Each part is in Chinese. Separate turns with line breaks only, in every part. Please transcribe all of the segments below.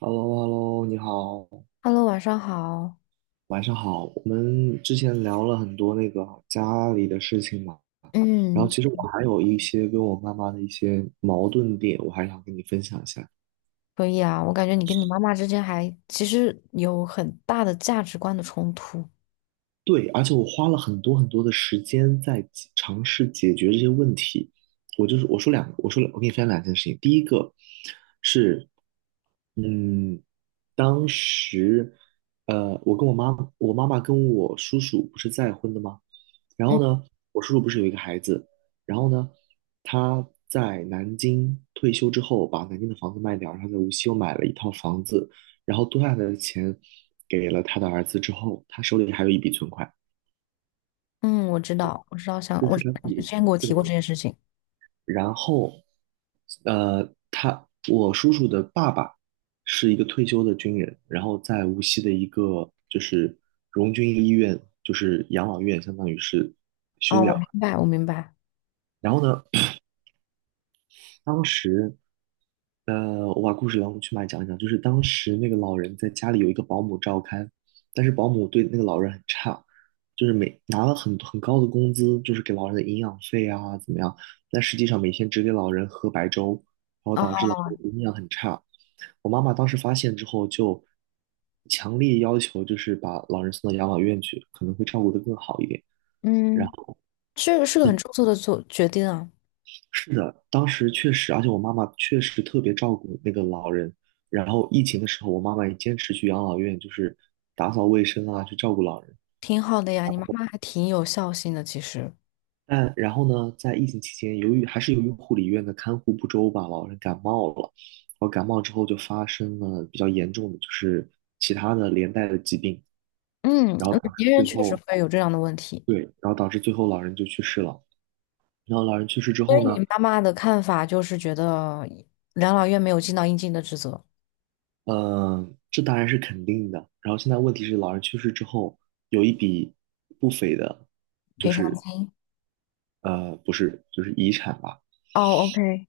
h e l l o h e l l o 你好，
Hello，晚上好。
晚上好。我们之前聊了很多家里的事情嘛，然后
嗯，
其实我还有一些跟我妈妈的一些矛盾点，我还想跟你分享一下。
可以啊。我感觉你跟你妈妈之间还其实有很大的价值观的冲突。
对，而且我花了很多很多的时间在尝试解决这些问题。我就是我说两个，我说两我给你分享两件事情。第一个是，嗯。当时，呃，我跟我妈，我妈妈跟我叔叔不是再婚的吗？然
嗯
后呢，我叔叔不是有一个孩子，然后呢，他在南京退休之后，把南京的房子卖掉，然后在无锡又买了一套房子，然后多下来的钱给了他的儿子之后，他手里还有一笔存款。
嗯，我知道，我知道，我知道你之前给我提过这件事情。
然后，呃，他我叔叔的爸爸是一个退休的军人，然后在无锡的一个就是荣军医院，就是养老院，相当于是
哦，
收
我
养。
明白，我明白。
然后呢，当时我把故事当中去脉讲一讲，就是当时那个老人在家里有一个保姆照看，但是保姆对那个老人很差，就是拿了很高的工资，就是给老人的营养费啊怎么样，但实际上每天只给老人喝白粥，然后导致
哦，
老人营养很差。我妈妈当时发现之后，就强烈要求就是把老人送到养老院去，可能会照顾得更好一点。然
嗯，
后，
这个是个很
嗯，
出色的做决定啊，
是的，当时确实，而且我妈妈确实特别照顾那个老人。然后疫情的时候，我妈妈也坚持去养老院，就是打扫卫生啊，去照顾老人。
挺好的呀。你妈妈还挺有孝心的，其实。
但然后呢，在疫情期间，由于护理院的看护不周吧，老人感冒了。然后感冒之后就发生了比较严重的，就是其他的连带的疾病。
嗯，
然后当
别
时
人
最
确实
后
会有这样的问题，
对，然后导致最后老人就去世了。然后老人去世之
所
后
以你
呢，
妈妈的看法就是觉得养老院没有尽到应尽的职责，
嗯，这当然是肯定的。然后现在问题是，老人去世之后有一笔不菲的，
赔偿金。
呃，不是，就是遗产吧，
哦，OK，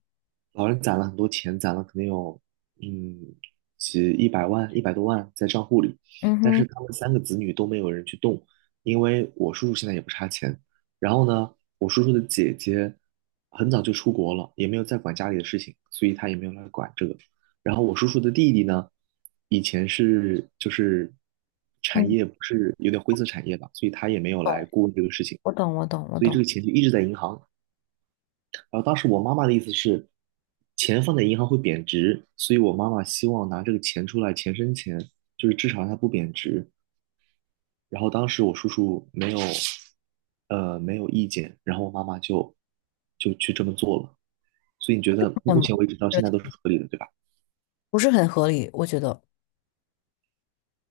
老人攒了很多钱，攒了可能有嗯一百万、一百多万在账户里，
嗯
但
哼。
是他们三个子女都没有人去动，因为我叔叔现在也不差钱。然后呢，我叔叔的姐姐很早就出国了，也没有再管家里的事情，所以他也没有来管这个。然后我叔叔的弟弟呢，以前是就是产
嗯。
业不是有点灰色产业吧，所以他也没有来过问这个事情，
我懂，我懂，我
所以
懂，
这个钱就一直在银行。然后当时我妈妈的意思是，钱放在银行会贬值，所以我妈妈希望拿这个钱出来钱生钱，就是至少它不贬值。然后当时我叔叔没有意见，然后我妈妈就去这么做了。所以你觉得目
嗯，
前为止到现在都是合理的，对吧？
不是很合理，我觉得，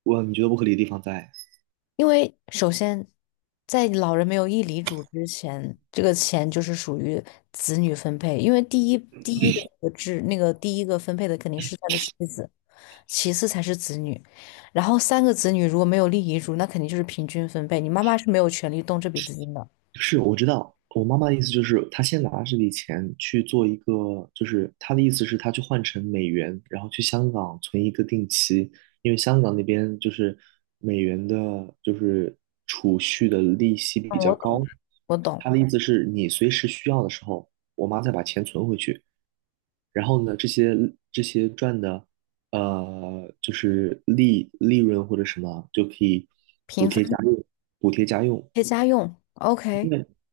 你觉得不合理的地方在？
因为首先，在老人没有立遗嘱之前，这个钱就是属于子女分配，因为第一的那个制那个第一个分配的肯定是他的妻子，其次才是子女，然后三个子女如果没有立遗嘱，那肯定就是平均分配，你妈妈是没有权利动这笔资金的。
是，我知道。我妈妈的意思就是，她先拿这笔钱去做一个，就是她的意思是，她去换成美元，然后去香港存一个定期，因为香港那边就是美元的，就是储蓄的利息比
嗯，
较
我懂，
高。
我懂，
她的意思是你随时需要的时候，我妈再把钱存回去，然后呢，这些赚的，呃，就是利润或者什么，就可以补
平
贴家
分
用，补贴家用。
配家用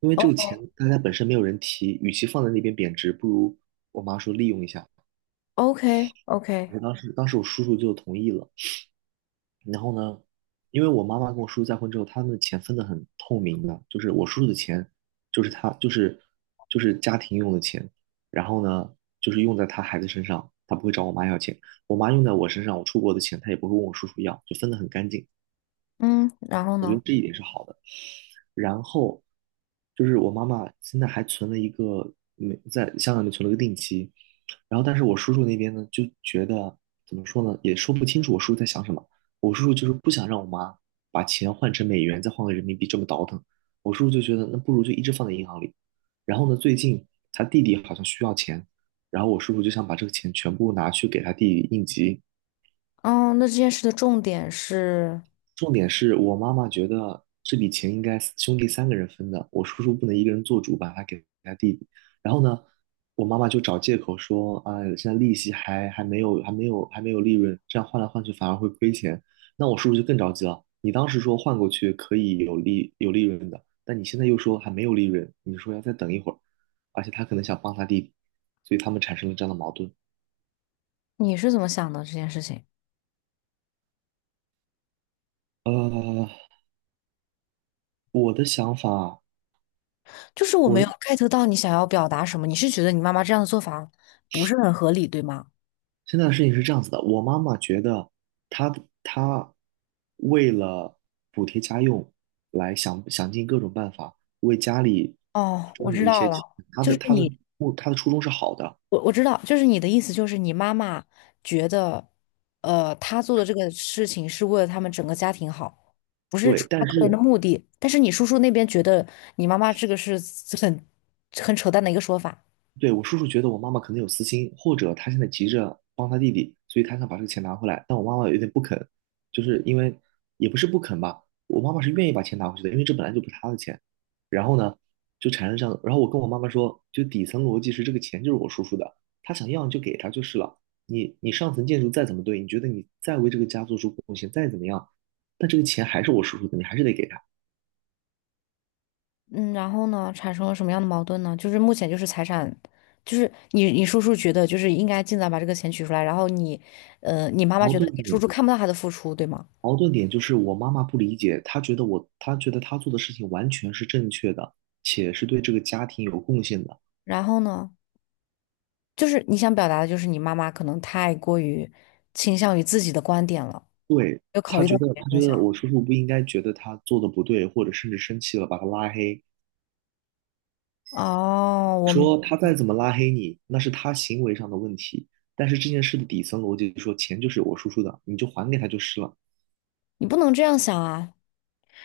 因为这个钱
，OK，OK，OK，OK，
大家本身没有人提，与其放在那边贬值，不如我妈说利用一下。而当时当时我叔叔就同意了。然后呢，因为我妈妈跟我叔叔再婚之后，他们的钱分得很透明的，就是我叔叔的钱就是他就是就是家庭用的钱，然后呢就是用在他孩子身上，他不会找我妈要钱。我妈用在我身上，我出国的钱他也不会问我叔叔要，就分得很干净。
嗯，然后
我觉
呢？
得这一点是好的。然后就是我妈妈现在还存了一个没在香港里面存了个定期，然后但是我叔叔那边呢就觉得怎么说呢，也说不清楚我叔叔在想什么。我叔叔就是不想让我妈把钱换成美元，再换个人民币这么倒腾。我叔叔就觉得那不如就一直放在银行里。然后呢，最近他弟弟好像需要钱，然后我叔叔就想把这个钱全部拿去给他弟弟应急。
哦，那这件事的重点是，
重点是我妈妈觉得这笔钱应该兄弟三个人分的，我叔叔不能一个人做主，把它给他弟弟。然后呢，我妈妈就找借口说啊，现在利息还没有利润，这样换来换去反而会亏钱。那我叔叔就更着急了，你当时说换过去可以有利润的，但你现在又说还没有利润，你说要再等一会儿，而且他可能想帮他弟弟，所以他们产生了这样的矛盾。
你是怎么想的？这件事情，
呃，我的想法。
就是我没有
我。
get 到你想要表达什么。你是觉得你妈妈这样的做法不是很合理，对吗？
现在的事情是这样子的，我妈妈觉得她她为了补贴家用，想尽各种办法为家里
哦，我
赚了
知
一
道
些
了，
钱，她
就
的
是
她的
你，
她的初衷是好的，
我知道，就是你的意思，就是你妈妈觉得，她做的这个事情是为了他们整个家庭好，不是出
对，
于她
但
个人的
是
目的。但是你叔叔那边觉得你妈妈这个是很很扯淡的一个说法。
对，我叔叔觉得我妈妈可能有私心，或者他现在急着帮他弟弟，所以他想把这个钱拿回来。但我妈妈有点不肯，就是因为也不是不肯吧，我妈妈是愿意把钱拿回去的，因为这本来就不是她的钱。然后呢，就产生这样，然后我跟我妈妈说，就底层逻辑是这个钱就是我叔叔的，他想要你就给他就是了。你上层建筑再怎么对，你觉得你再为这个家做出贡献，再怎么样，但这个钱还是我叔叔的，你还是得给他。
嗯，然后呢，产生了什么样的矛盾呢？就是目前就是财产，就是你叔叔觉得就是应该尽早把这个钱取出来，然后你妈妈
矛
觉得
盾
你叔叔
点
看不到他的付出，对吗？
矛盾点就是我妈妈不理解，她觉得她做的事情完全是正确的，且是对这个家庭有贡献的。
然后呢，就是你想表达的就是你妈妈可能太过于倾向于自己的观点了，没有考虑到别
她
人
觉
的想
得
法。
我叔叔不应该觉得她做的不对，或者甚至生气了把她拉黑，
哦，
说他再怎么拉黑你，那是他行为上的问题。但是这件事的底层逻辑是说，钱就是我叔叔的，你就还给他就是了。
你不能这样想啊。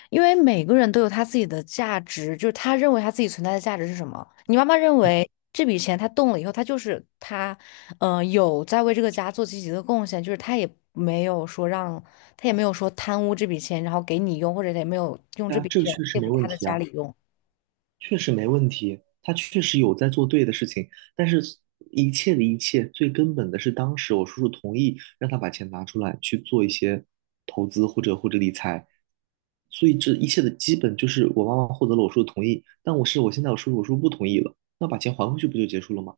因为每个人都有他自己的价值，就是他认为他自己存在的价值是什么。你妈妈认为这笔钱他动了以后，他就是他，嗯、有在为这个家做积极的贡献，就是他也没有说让，他也没有说贪污这笔钱，然后给你用，或者也没有用
对
这
啊，
笔
这个
钱
确实
对
没
付他
问
的
题
家
啊。
里用。
确实没问题，他确实有在做对的事情，但是一切的一切，最根本的是当时我叔叔同意让他把钱拿出来去做一些投资或者理财，所以这一切的基本就是我妈妈获得了我叔叔同意，但我是我现在我叔叔我叔叔不同意了，那把钱还回去不就结束了吗？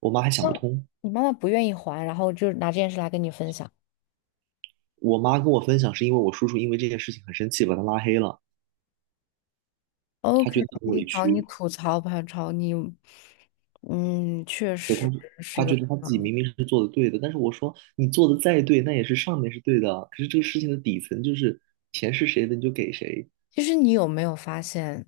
我妈还想不
那
通。
你妈妈不愿意还，然后就拿这件事来跟你分享。
我妈跟我分享是因为我叔叔因为这件事情很生气，把他拉黑了，她
OK，
觉得很
你
委
找你
屈。
吐槽吧，找你，嗯，确实是一
他觉
个。
得他自己明明是做的对的，但是我说你做的再对，那也是上面是对的啊，可是这个事情的底层就是钱是谁的你就给谁。
其实你有没有发现，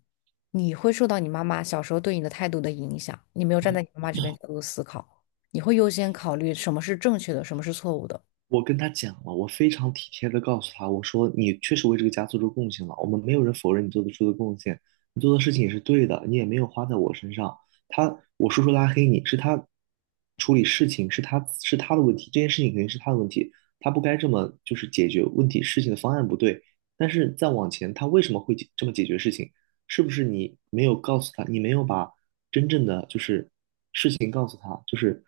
你会受到你妈妈小时候对你的态度的影响？你没有站在你妈妈这边角度思考，你会优先考虑什么是正确的，什么是错误的。
我跟他讲了，我非常体贴的告诉他，我说你确实为这个家做出贡献了，我们没有人否认你做得出的贡献，你做的事情也是对的，你也没有花在我身上。我叔叔拉黑你是他处理事情是他的问题，这件事情肯定是他的问题，他不该这么就是解决问题事情的方案不对。但是再往前，他为什么会解这么解决事情？是不是你没有告诉他，你没有把真正的就是情告诉他，就是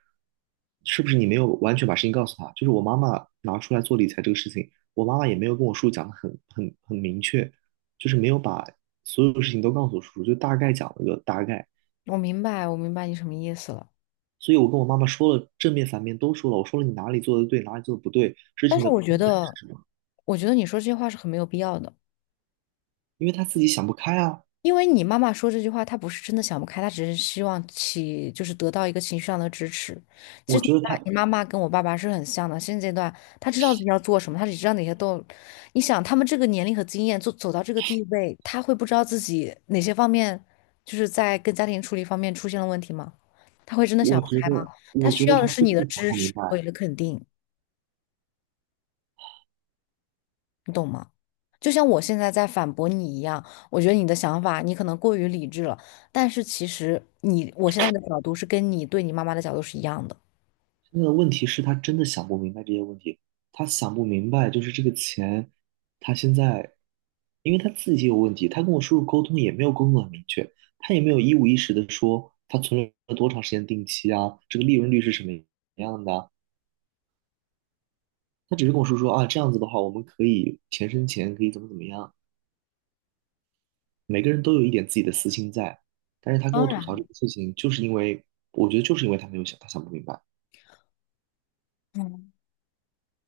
是不是你没有完全把事情告诉他？就是我妈妈拿出来做理财这个事情，我妈妈也没有跟我叔叔讲的很明确，就是没有把所有的事情都告诉我叔叔，就大概讲了个大概。
我明白，我明白你什么意思了。
所以我跟我妈妈说了正面反面都说了，我说了你哪里做的对，哪里做的不对，事
但
情
是
的根
我觉
本
得，
是什么？
你说这些话是很没有必要的。
因为她自己想不开啊。
因为你妈妈说这句话，她不是真的想不开，她只是希望起，就是得到一个情绪上的支持。其
我
实
觉得她，
你妈妈跟我爸爸是很像的，现阶段她知道自己要做什么，她只知道哪些都。你想，他们这个年龄和经验，走到这个地位，他会不知道自己哪些方面，就是在跟家庭处理方面出现了问题吗？他会真的想不开吗？他
我觉
需
得
要的
她
是
真
你
的
的
想
支
不明
持和你
白。
的肯定。就像我现在在反驳你一样，我觉得你的想法你可能过于理智了，但是其实我现在的角度是跟你对你妈妈的角度是一样的。
现在的问题是他真的想不明白这些问题，他想不明白就是这个钱，他现在，因为他自己也有问题，他跟我叔叔沟通也没有沟通很明确，他也没有一五一十的说他存了多长时间定期啊，这个利润率是什么样的啊他只是跟我叔说啊，这样子的话我们可以钱生钱，可以怎么怎么样，每个人都有一点自己的私心在，但是他跟
当
我吐槽
然，
这个事情，就是因为我觉得就是因为他没有想，他想不明白。
嗯，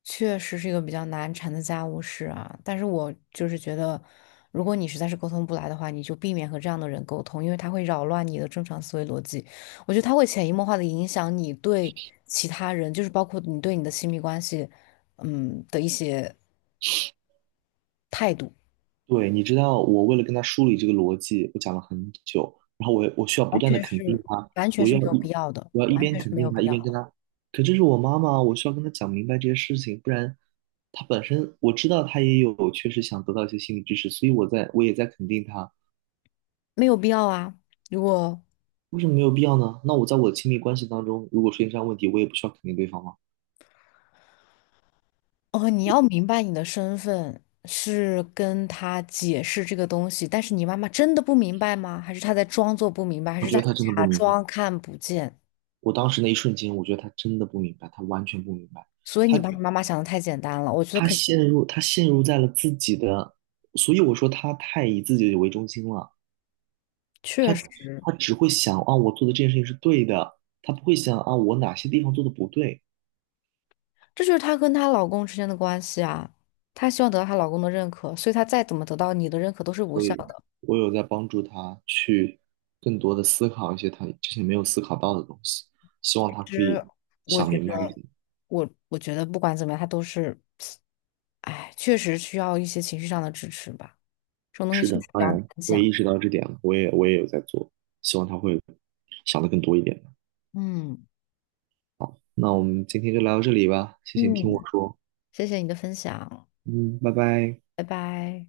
确实是一个比较难缠的家务事啊，但是我就是觉得，如果你实在是沟通不来的话，你就避免和这样的人沟通，因为他会扰乱你的正常思维逻辑。我觉得他会潜移默化的影响你对其他人，就是包括你对你的亲密关系，的一些态度。
对，你知道，我为了跟他梳理这个逻辑，我讲了很久，然后我需要不
完
断的
全
肯定
是
他，
完全
我
是
要
没有必
一
要的，
我要一
完
边
全是
肯
没有
定他，
必
一
要，
边跟他，可这是我妈妈，我需要跟他讲明白这些事情，不然他本身我知道他也有确实想得到一些心理知识，所以我也在肯定他。
没有必要啊！如果
为什么没有必要呢？那我在我的亲密关系当中，如果出现这样问题，我也不需要肯定对方吗？
哦，你要明白你的身份是跟他解释这个东西，但是你妈妈真的不明白吗？还是她在装作不明白，还
我
是
觉
她
得
在
他真的不
假
明白。
装看不见？
我当时那一瞬间，我觉得他真的不明白，他完全不明白。
所以你
他
把你妈妈想的太简单了，我觉得
他
肯定
陷入，他陷入在了自己的，所以我说他太以自己为中心了。他
确实，
他只会想啊，我做的这件事情是对的，他不会想啊，我哪些地方做的不对。
这就是她跟她老公之间的关系啊。她希望得到她老公的认可，所以她再怎么得到你的认可都是无
所
效
以，
的。
我有在帮助他去更多的思考一些他之前没有思考到的东西，希望他
其
可以
实我
想
觉
明白一
得，
点。
我觉得不管怎么样，他都是，哎，确实需要一些情绪上的支持吧。这种东西
是
确实
的，
比
当
较难
然，我也
讲。
意识到这点了，我也有在做，希望他会想的更多一点。
嗯
好，那我们今天就聊到这里吧，谢谢你听我
嗯，
说。
谢谢你的分享，
嗯，拜拜。
拜拜。